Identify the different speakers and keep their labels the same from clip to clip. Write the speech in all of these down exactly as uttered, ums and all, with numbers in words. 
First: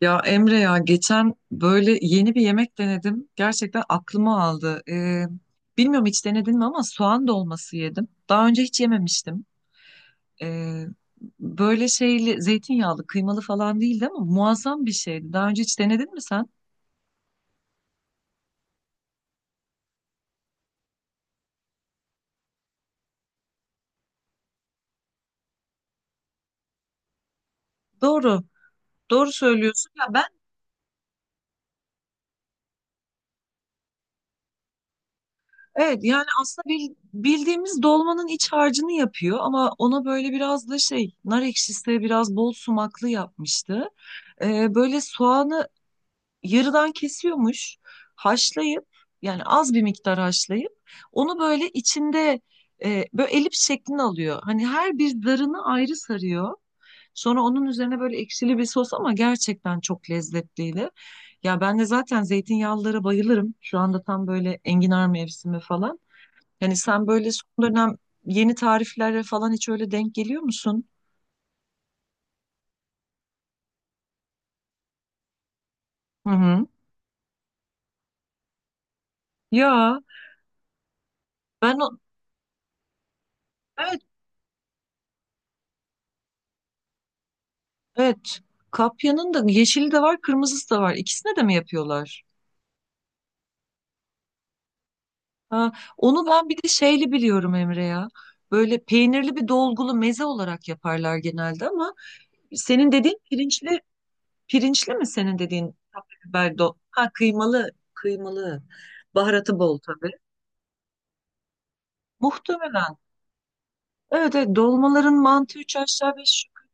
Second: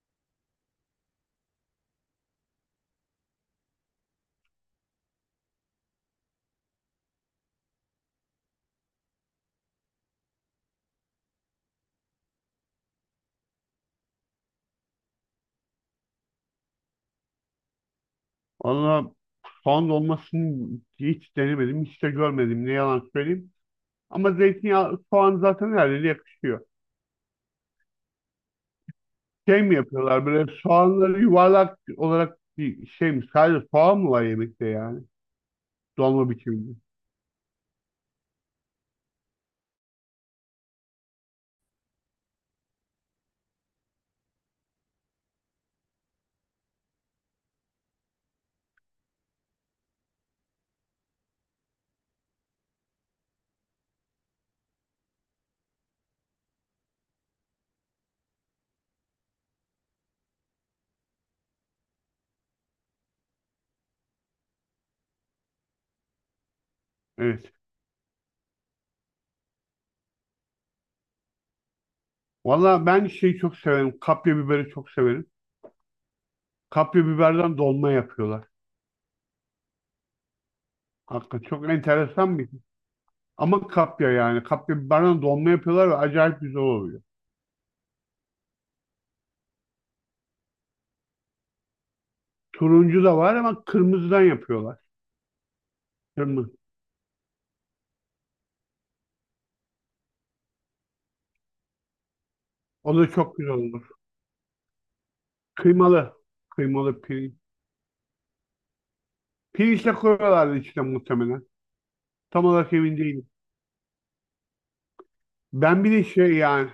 Speaker 1: Ya Emre ya, geçen böyle yeni bir yemek denedim. Gerçekten aklıma aldı. Ee, bilmiyorum, hiç denedin mi, ama soğan dolması yedim. Daha önce hiç yememiştim. Ee, Böyle şeyli, zeytinyağlı, kıymalı falan değildi ama muazzam bir şeydi. Daha önce hiç denedin mi sen?
Speaker 2: Valla soğan dolmasını hiç denemedim, hiç de görmedim. Ne yalan söyleyeyim. Ama zeytinyağı, soğan zaten her yere yakışıyor.
Speaker 1: Doğru. Doğru
Speaker 2: Şey mi
Speaker 1: söylüyorsun. Ya ben.
Speaker 2: yapıyorlar böyle soğanları yuvarlak olarak bir şey mi? Sadece soğan mı var yemekte yani?
Speaker 1: Evet, yani
Speaker 2: Dolma
Speaker 1: aslında
Speaker 2: biçiminde.
Speaker 1: bil- bildiğimiz dolmanın iç harcını yapıyor ama ona böyle biraz da şey, nar ekşisi, biraz bol sumaklı yapmıştı. Ee, böyle soğanı yarıdan kesiyormuş, haşlayıp, yani az bir miktar haşlayıp onu böyle içinde, e, böyle elips şeklini alıyor. Hani her bir zarını ayrı sarıyor. Sonra onun üzerine böyle ekşili bir sos, ama gerçekten çok lezzetliydi. Ya ben de zaten zeytinyağlılara bayılırım. Şu anda tam böyle enginar mevsimi falan. Yani sen böyle son
Speaker 2: Evet.
Speaker 1: dönem yeni tariflere falan hiç öyle denk geliyor musun?
Speaker 2: Valla ben şeyi çok severim. Kapya biberi çok severim.
Speaker 1: Hı hı.
Speaker 2: Kapya biberden dolma yapıyorlar.
Speaker 1: Ya
Speaker 2: Hakikaten çok
Speaker 1: ben o-,
Speaker 2: enteresan bir şey. Ama
Speaker 1: evet,
Speaker 2: kapya yani. Kapya biberden dolma yapıyorlar ve acayip güzel oluyor.
Speaker 1: evet, kapyanın da yeşili de var, kırmızısı da var. İkisine de mi yapıyorlar?
Speaker 2: Turuncu da var ama kırmızıdan yapıyorlar.
Speaker 1: Ha, onu ben
Speaker 2: Kırmızı.
Speaker 1: bir de şeyli biliyorum Emre ya. Böyle peynirli bir dolgulu meze olarak yaparlar genelde, ama senin
Speaker 2: O da
Speaker 1: dediğin
Speaker 2: çok güzel
Speaker 1: pirinçli,
Speaker 2: olur.
Speaker 1: pirinçli mi senin dediğin kapya
Speaker 2: Kıymalı.
Speaker 1: biber, do
Speaker 2: Kıymalı
Speaker 1: ha,
Speaker 2: pirinç.
Speaker 1: kıymalı, kıymalı, baharatı bol
Speaker 2: Pirinç de
Speaker 1: tabii.
Speaker 2: koyuyorlardı içine muhtemelen. Tam olarak
Speaker 1: Muhtemelen.
Speaker 2: emin değilim.
Speaker 1: Evet, evet, dolmaların mantığı üç
Speaker 2: Ben bir de
Speaker 1: aşağı
Speaker 2: şey
Speaker 1: beş yukarı.
Speaker 2: yani.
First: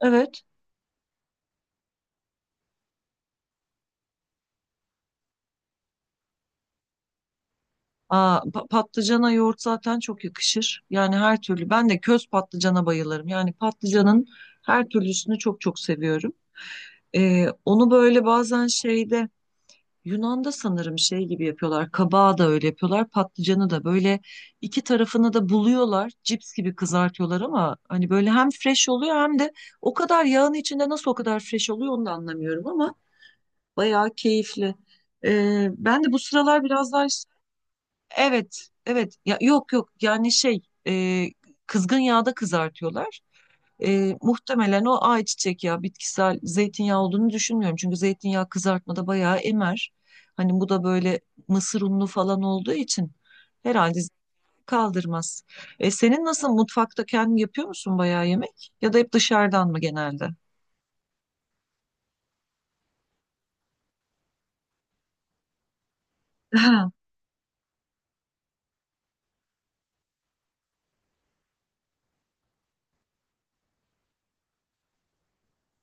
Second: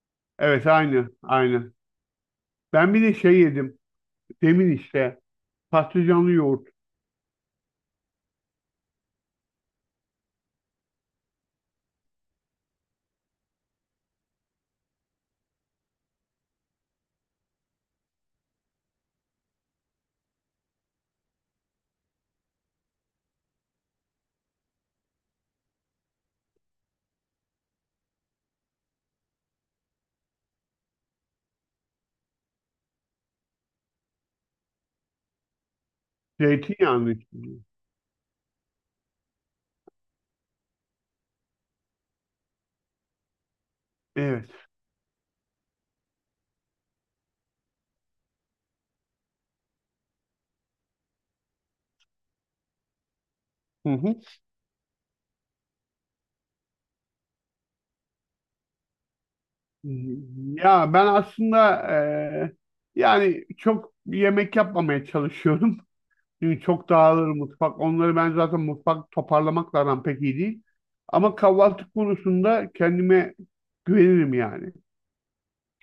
Speaker 1: Evet.
Speaker 2: Evet, aynı. Aynı. Ben bir de şey yedim. Demin işte. Patlıcanlı yoğurt.
Speaker 1: Aa, pa- patlıcana yoğurt zaten çok yakışır. Yani her türlü. Ben de köz patlıcana bayılırım. Yani patlıcanın her türlüsünü çok çok seviyorum. Ee, onu böyle bazen şeyde, Yunan'da sanırım şey gibi yapıyorlar. Kabağı da öyle yapıyorlar. Patlıcanı da böyle iki tarafını da buluyorlar. Cips gibi kızartıyorlar ama hani böyle hem fresh oluyor hem de o kadar yağın içinde nasıl o kadar fresh oluyor onu da anlamıyorum, ama bayağı keyifli. Ee, ben de bu sıralar biraz daha.
Speaker 2: Zeytinyağlı içinde.
Speaker 1: Evet, evet. Ya, yok yok, yani şey, e, kızgın yağda kızartıyorlar. E,
Speaker 2: Evet.
Speaker 1: muhtemelen o ayçiçek yağı, bitkisel. Zeytinyağı olduğunu düşünmüyorum, çünkü zeytinyağı kızartmada bayağı emer. Hani bu da böyle mısır unlu falan olduğu için
Speaker 2: Hı
Speaker 1: herhalde
Speaker 2: hı.
Speaker 1: kaldırmaz. E, senin nasıl, mutfakta kendin yapıyor musun bayağı yemek? Ya da hep dışarıdan mı genelde?
Speaker 2: Ya ben aslında eee, yani çok yemek yapmamaya çalışıyorum. Çünkü çok dağılır mutfak. Onları ben zaten mutfak toparlamakla aram pek iyi değil. Ama kahvaltı konusunda kendime güvenirim yani.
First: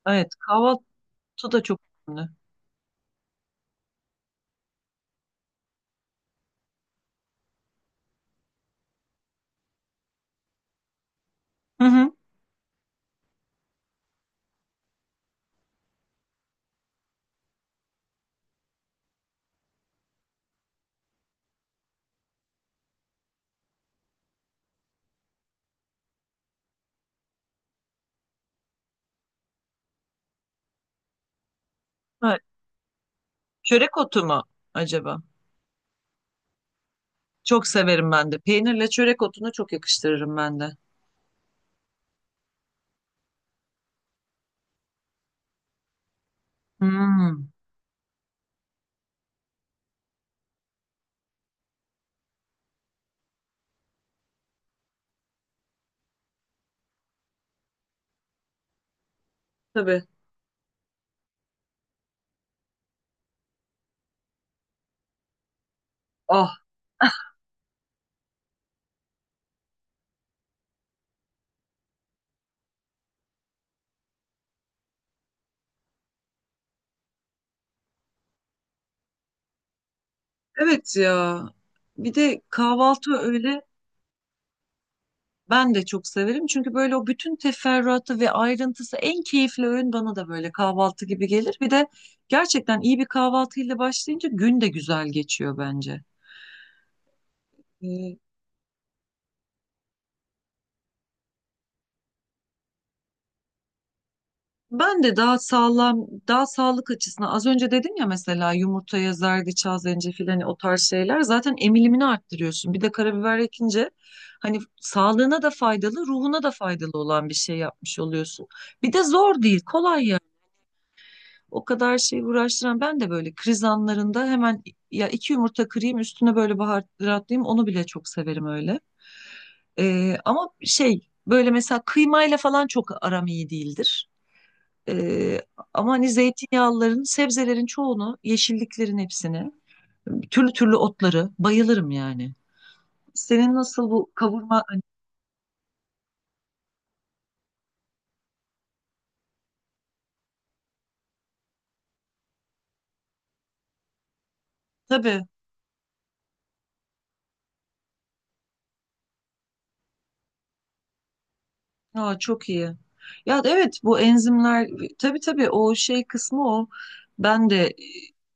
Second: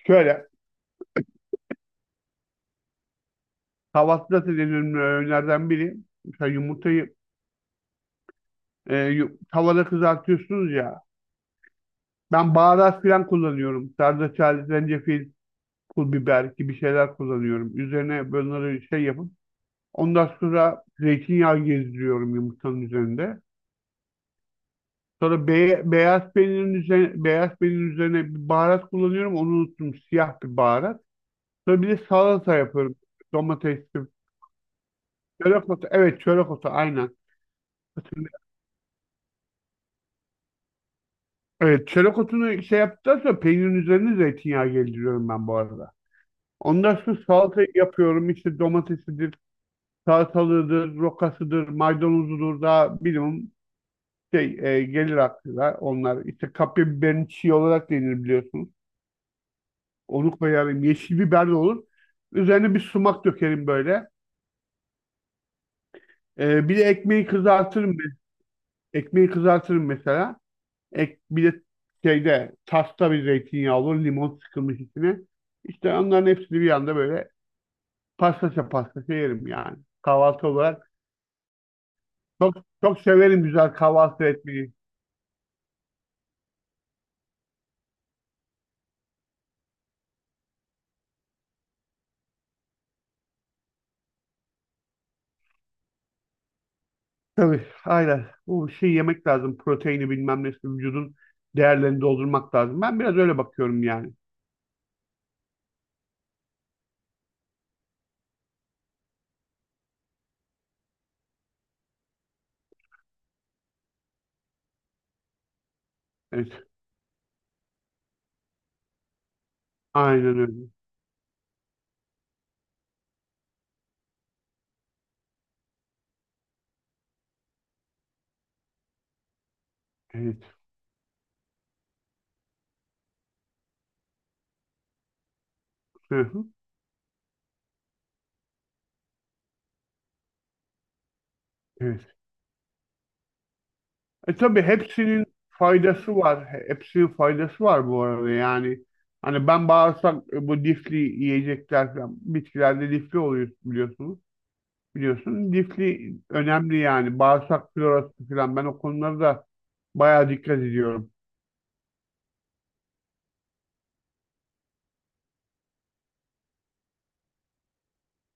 Speaker 1: Evet,
Speaker 2: Şöyle,
Speaker 1: kahvaltı da çok önemli.
Speaker 2: kahvaltıda da denediğim öğünlerden biri. Mesela yumurtayı e, yu- tavada kızartıyorsunuz ya.
Speaker 1: Hı hı.
Speaker 2: Ben baharat falan kullanıyorum. Zerdeçal, zencefil, pul biber gibi şeyler kullanıyorum. Üzerine bunları şey yapıp ondan sonra zeytinyağı gezdiriyorum yumurtanın üzerinde. Sonra be- beyaz peynirin üzerine, beyaz peynirin üzerine bir baharat kullanıyorum. Onu unuttum. Siyah bir baharat. Sonra bir de
Speaker 1: Evet.
Speaker 2: salata yapıyorum.
Speaker 1: Çörek
Speaker 2: Domatesli.
Speaker 1: otu mu acaba?
Speaker 2: Çörek otu. Evet, çörek otu aynen.
Speaker 1: Çok severim ben de. Peynirle çörek otunu çok yakıştırırım ben de.
Speaker 2: Evet, çörek otunu şey yaptıktan sonra peynirin üzerine zeytinyağı gezdiriyorum ben bu arada. Ondan sonra
Speaker 1: Hmm.
Speaker 2: salata yapıyorum. İşte domatesidir, salatalığıdır, rokasıdır, maydanozudur da minimum şey e, gelir aklına onlar. İşte kapya biberin çiğ olarak denir biliyorsunuz.
Speaker 1: Tabii.
Speaker 2: Onu koyarım. Yeşil biber de olur. Üzerine bir sumak dökerim böyle.
Speaker 1: Ah,
Speaker 2: E, bir de ekmeği kızartırım ben. Ekmeği kızartırım mesela. Ek, bir de şeyde tasta bir zeytinyağı olur. Limon sıkılmış içine. İşte onların hepsini bir anda böyle pastaça pastaça yerim yani. Kahvaltı olarak.
Speaker 1: evet ya. Bir de
Speaker 2: Çok, çok
Speaker 1: kahvaltı
Speaker 2: severim
Speaker 1: öyle,
Speaker 2: güzel kahvaltı etmeyi.
Speaker 1: ben de çok severim. Çünkü böyle o bütün teferruatı ve ayrıntısı, en keyifli öğün bana da böyle kahvaltı gibi gelir. Bir de gerçekten iyi bir kahvaltıyla başlayınca gün de güzel geçiyor bence.
Speaker 2: Tabii
Speaker 1: Ee,
Speaker 2: aynen. Bu şey, yemek lazım. Proteini bilmem nesi. Vücudun değerlerini doldurmak lazım. Ben biraz öyle bakıyorum yani.
Speaker 1: Ben de daha sağlam, daha sağlık açısından, az önce dedim ya, mesela yumurtaya zerdeçal, zencefil, hani o tarz şeyler zaten emilimini arttırıyorsun. Bir de karabiber ekince hani sağlığına da faydalı, ruhuna da
Speaker 2: Evet.
Speaker 1: faydalı olan bir şey yapmış oluyorsun. Bir de zor değil, kolay ya.
Speaker 2: Aynen öyle.
Speaker 1: O kadar şey uğraştıran, ben de böyle kriz anlarında hemen, ya iki yumurta kırayım üstüne böyle baharatlayayım, onu bile çok severim öyle. Ee,
Speaker 2: Evet.
Speaker 1: ama şey, böyle mesela kıymayla falan çok aram iyi değildir. Ee, Ama hani
Speaker 2: Hı hı.
Speaker 1: zeytinyağlıların, sebzelerin çoğunu, yeşilliklerin hepsini, türlü türlü otları bayılırım
Speaker 2: Evet.
Speaker 1: yani. Senin nasıl bu
Speaker 2: E
Speaker 1: kavurma?
Speaker 2: tabii,
Speaker 1: Hani,
Speaker 2: hepsinin faydası var. Hepsinin faydası var bu arada yani. Hani ben bağırsak, e, bu lifli yiyecekler falan. Bitkilerde lifli oluyor biliyorsunuz.
Speaker 1: tabii.
Speaker 2: Biliyorsun, lifli önemli yani. Bağırsak florası falan. Ben o konulara da bayağı dikkat ediyorum.
Speaker 1: Aa, çok iyi. Ya evet, bu enzimler, tabii, tabii, o şey kısmı o. Ben de e,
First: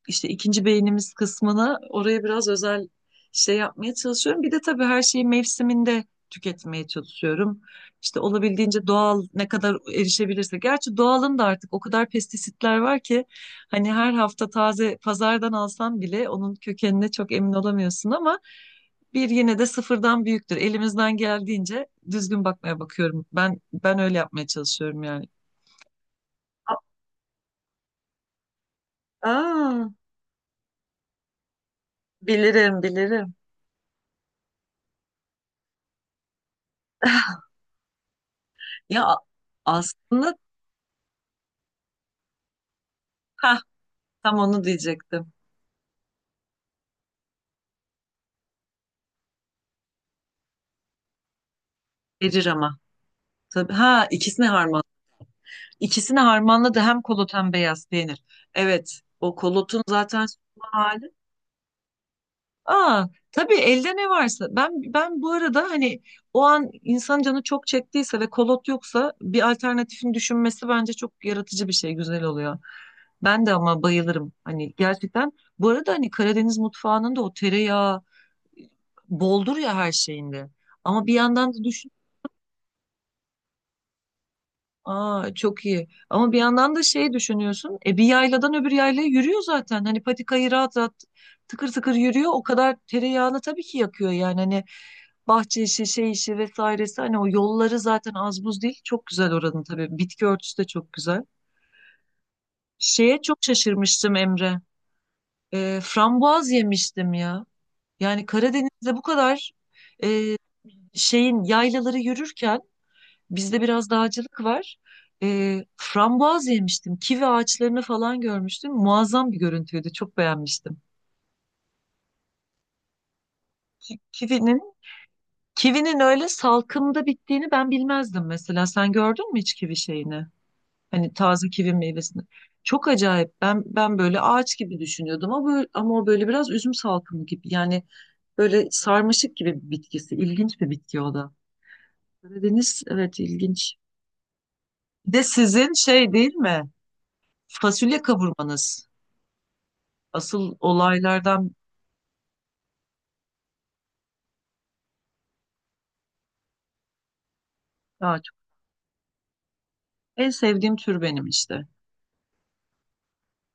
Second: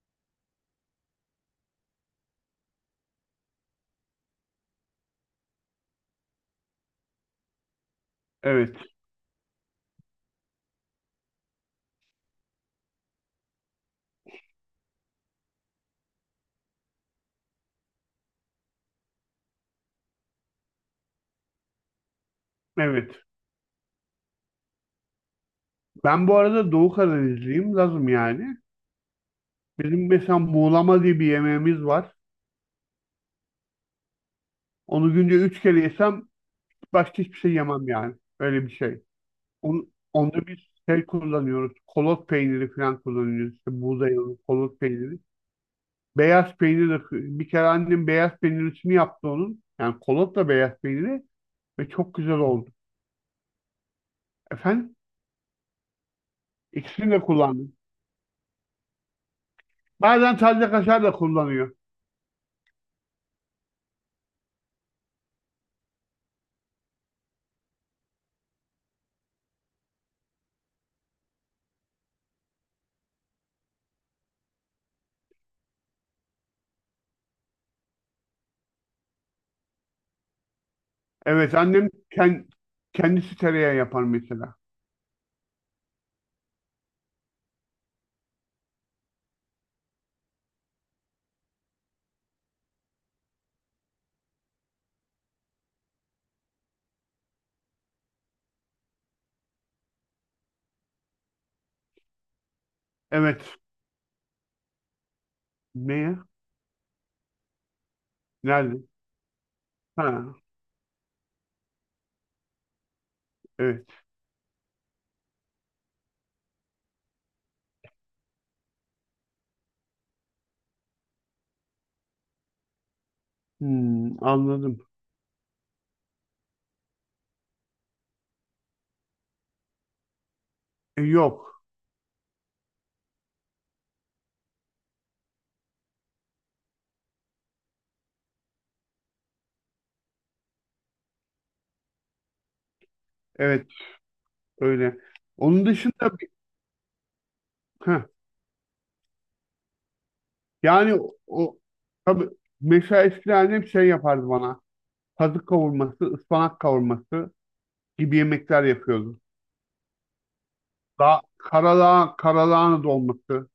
Speaker 1: işte ikinci beynimiz kısmını oraya biraz özel şey yapmaya çalışıyorum. Bir de tabii her şeyi mevsiminde tüketmeye çalışıyorum. İşte
Speaker 2: Evet.
Speaker 1: olabildiğince doğal, ne kadar erişebilirse. Gerçi doğalın da artık o kadar pestisitler var ki hani her hafta taze pazardan alsan bile onun kökenine çok emin olamıyorsun, ama bir yine de sıfırdan büyüktür. Elimizden geldiğince düzgün bakmaya
Speaker 2: Evet.
Speaker 1: bakıyorum. Ben ben öyle yapmaya çalışıyorum yani.
Speaker 2: Ben bu arada
Speaker 1: A-
Speaker 2: Doğu Karadenizliyim. Lazım yani.
Speaker 1: Aa,
Speaker 2: Bizim mesela muğlama diye bir yemeğimiz var.
Speaker 1: bilirim, bilirim.
Speaker 2: Onu günde üç kere yesem başka hiçbir şey yemem yani. Öyle bir şey.
Speaker 1: Ya a-
Speaker 2: On,
Speaker 1: Aslında,
Speaker 2: onda bir şey kullanıyoruz. Kolot peyniri falan kullanıyoruz.
Speaker 1: ha,
Speaker 2: İşte buğday
Speaker 1: tam onu
Speaker 2: kolot peyniri.
Speaker 1: diyecektim.
Speaker 2: Beyaz peynir de, bir kere annem beyaz peynirisini yaptı onun. Yani kolotla beyaz peyniri ve çok güzel
Speaker 1: Verir
Speaker 2: oldu.
Speaker 1: ama. Tabii, ha, ikisini harman.
Speaker 2: Efendim?
Speaker 1: İkisini harmanladı, hem
Speaker 2: İkisini de
Speaker 1: kolot hem
Speaker 2: kullandım.
Speaker 1: beyaz peynir. Evet. O kolotun zaten son
Speaker 2: Bazen taze kaşar
Speaker 1: hali.
Speaker 2: da kullanıyor.
Speaker 1: Aa, tabii, elde ne varsa. Ben ben bu arada hani, o an insan canı çok çektiyse ve kolot yoksa, bir alternatifin düşünmesi bence çok yaratıcı bir şey, güzel oluyor. Ben de ama bayılırım. Hani gerçekten, bu arada hani Karadeniz mutfağının da o tereyağı boldur ya her şeyinde. Ama bir yandan
Speaker 2: Evet,
Speaker 1: da
Speaker 2: annem
Speaker 1: düşün.
Speaker 2: kend, kendisi tereyağı yapar mesela.
Speaker 1: Aa, çok iyi. Ama bir yandan da şey düşünüyorsun. E bir yayladan öbür yaylaya yürüyor zaten. Hani patikayı rahat rahat, tıkır tıkır yürüyor. O kadar tereyağını tabii ki yakıyor yani. Hani bahçe işi, şey işi vesairesi. Hani o yolları zaten az buz değil. Çok güzel oranın tabii. Bitki örtüsü de çok güzel. Şeye çok
Speaker 2: Evet.
Speaker 1: şaşırmıştım Emre. E,
Speaker 2: Ne ya?
Speaker 1: frambuaz yemiştim ya. Yani
Speaker 2: Nerede?
Speaker 1: Karadeniz'de bu kadar, e,
Speaker 2: Ha,
Speaker 1: şeyin yaylaları yürürken. Bizde
Speaker 2: evet.
Speaker 1: biraz dağcılık var. Ee, frambuaz yemiştim. Kivi ağaçlarını falan görmüştüm. Muazzam bir görüntüydü. Çok beğenmiştim. Ki-
Speaker 2: Hmm,
Speaker 1: Kivinin
Speaker 2: anladım.
Speaker 1: kivinin öyle salkımda bittiğini ben bilmezdim mesela. Sen gördün mü hiç kivi şeyini?
Speaker 2: E,
Speaker 1: Hani taze
Speaker 2: yok.
Speaker 1: kivi meyvesini. Çok acayip. Ben ben böyle ağaç gibi düşünüyordum ama böyle- ama o böyle biraz üzüm salkımı gibi. Yani böyle sarmaşık gibi bir bitkisi. İlginç bir bitki o da. Karadeniz, evet,
Speaker 2: Evet,
Speaker 1: ilginç.
Speaker 2: öyle.
Speaker 1: Bir de
Speaker 2: Onun
Speaker 1: sizin
Speaker 2: dışında
Speaker 1: şey değil mi? Fasulye
Speaker 2: bir-
Speaker 1: kavurmanız. Asıl
Speaker 2: Yani o
Speaker 1: olaylardan
Speaker 2: o- tabii, mesela eskiden annem şey yapardı bana. Kazık kavurması, ıspanak kavurması gibi
Speaker 1: daha çok.
Speaker 2: yemekler yapıyordu.
Speaker 1: En sevdiğim tür
Speaker 2: Daha
Speaker 1: benim işte.
Speaker 2: karalağ, karalağın dolması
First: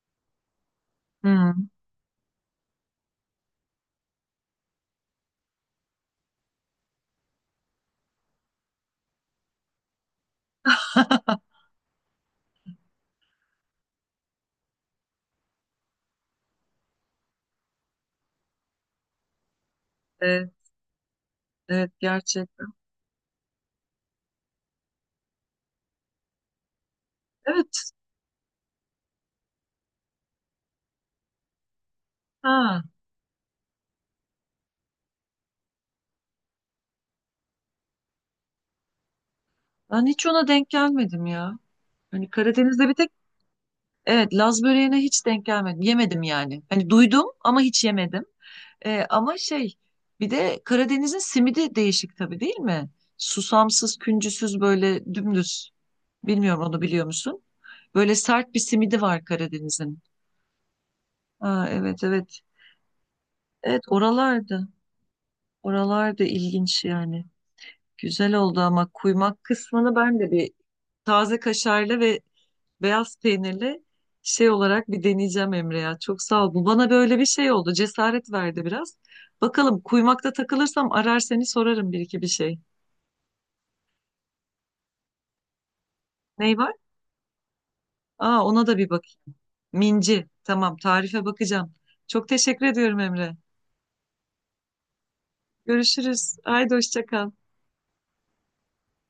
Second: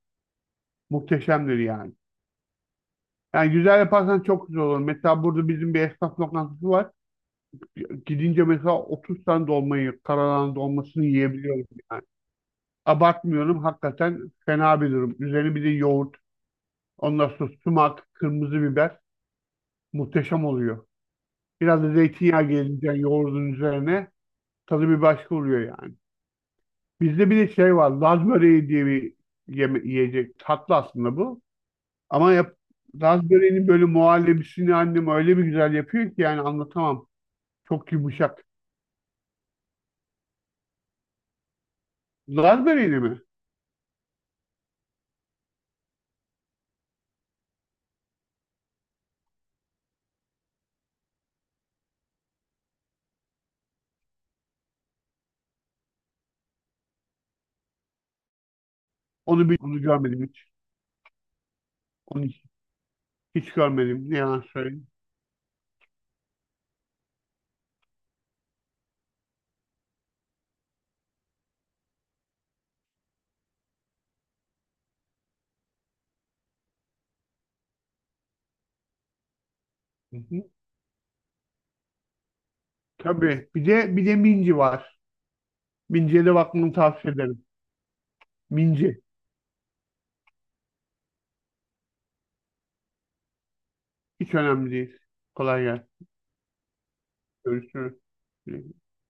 Speaker 2: muhteşemdir
Speaker 1: Hmm.
Speaker 2: yani. Yani güzel yaparsan çok güzel olur. Mesela burada bizim bir esnaf lokantası var. Gidince mesela otuz tane dolmayı, karalağın dolmasını yiyebiliyorum yani. Abartmıyorum, hakikaten fena bir durum. Üzerine bir de yoğurt, ondan sonra sumak, kırmızı biber muhteşem
Speaker 1: Evet,
Speaker 2: oluyor. Biraz
Speaker 1: evet,
Speaker 2: da zeytinyağı
Speaker 1: gerçekten.
Speaker 2: gelince yoğurdun üzerine tadı bir başka oluyor yani. Bizde bir de şey
Speaker 1: Evet.
Speaker 2: var. Laz böreği diye bir yeme- yiyecek. Tatlı aslında bu. Ama yap,
Speaker 1: Ha.
Speaker 2: Laz böreğinin böyle muhallebisini annem öyle bir güzel yapıyor ki yani anlatamam. Çok yumuşak.
Speaker 1: Ben hiç ona denk gelmedim ya. Hani
Speaker 2: Laz
Speaker 1: Karadeniz'de bir
Speaker 2: böreğini
Speaker 1: tek,
Speaker 2: mi?
Speaker 1: evet, Laz böreğine hiç denk gelmedim. Yemedim yani. Hani duydum ama hiç yemedim. Ee, ama şey, bir de Karadeniz'in simidi değişik, tabii, değil mi? Susamsız, küncüsüz, böyle dümdüz. Bilmiyorum, onu biliyor musun? Böyle sert bir simidi var
Speaker 2: Onu bir onu
Speaker 1: Karadeniz'in.
Speaker 2: görmedim hiç.
Speaker 1: Ha, evet,
Speaker 2: Onu
Speaker 1: evet.
Speaker 2: hiç, hiç
Speaker 1: Evet,
Speaker 2: görmedim. Ne yalan
Speaker 1: oralarda.
Speaker 2: söyleyeyim.
Speaker 1: Oralar da ilginç yani. Güzel oldu ama kuymak kısmını ben de bir taze kaşarlı ve beyaz peynirli şey olarak bir deneyeceğim Emre ya. Çok sağ ol. Bu bana böyle bir şey oldu. Cesaret verdi biraz. Bakalım,
Speaker 2: Hı
Speaker 1: kuymakta
Speaker 2: hı.
Speaker 1: takılırsam arar seni, sorarım bir iki bir şey.
Speaker 2: Tabii. Bir de bir de minci var. Minciye de
Speaker 1: Ney var?
Speaker 2: bakmanı tavsiye ederim.
Speaker 1: Aa, ona da bir
Speaker 2: Minci.
Speaker 1: bak. Minci. Tamam, tarife bakacağım. Çok teşekkür ediyorum Emre.
Speaker 2: Hiç önemli değil. Kolay gelsin.
Speaker 1: Görüşürüz. Haydi, hoşça kal.
Speaker 2: Görüşürüz.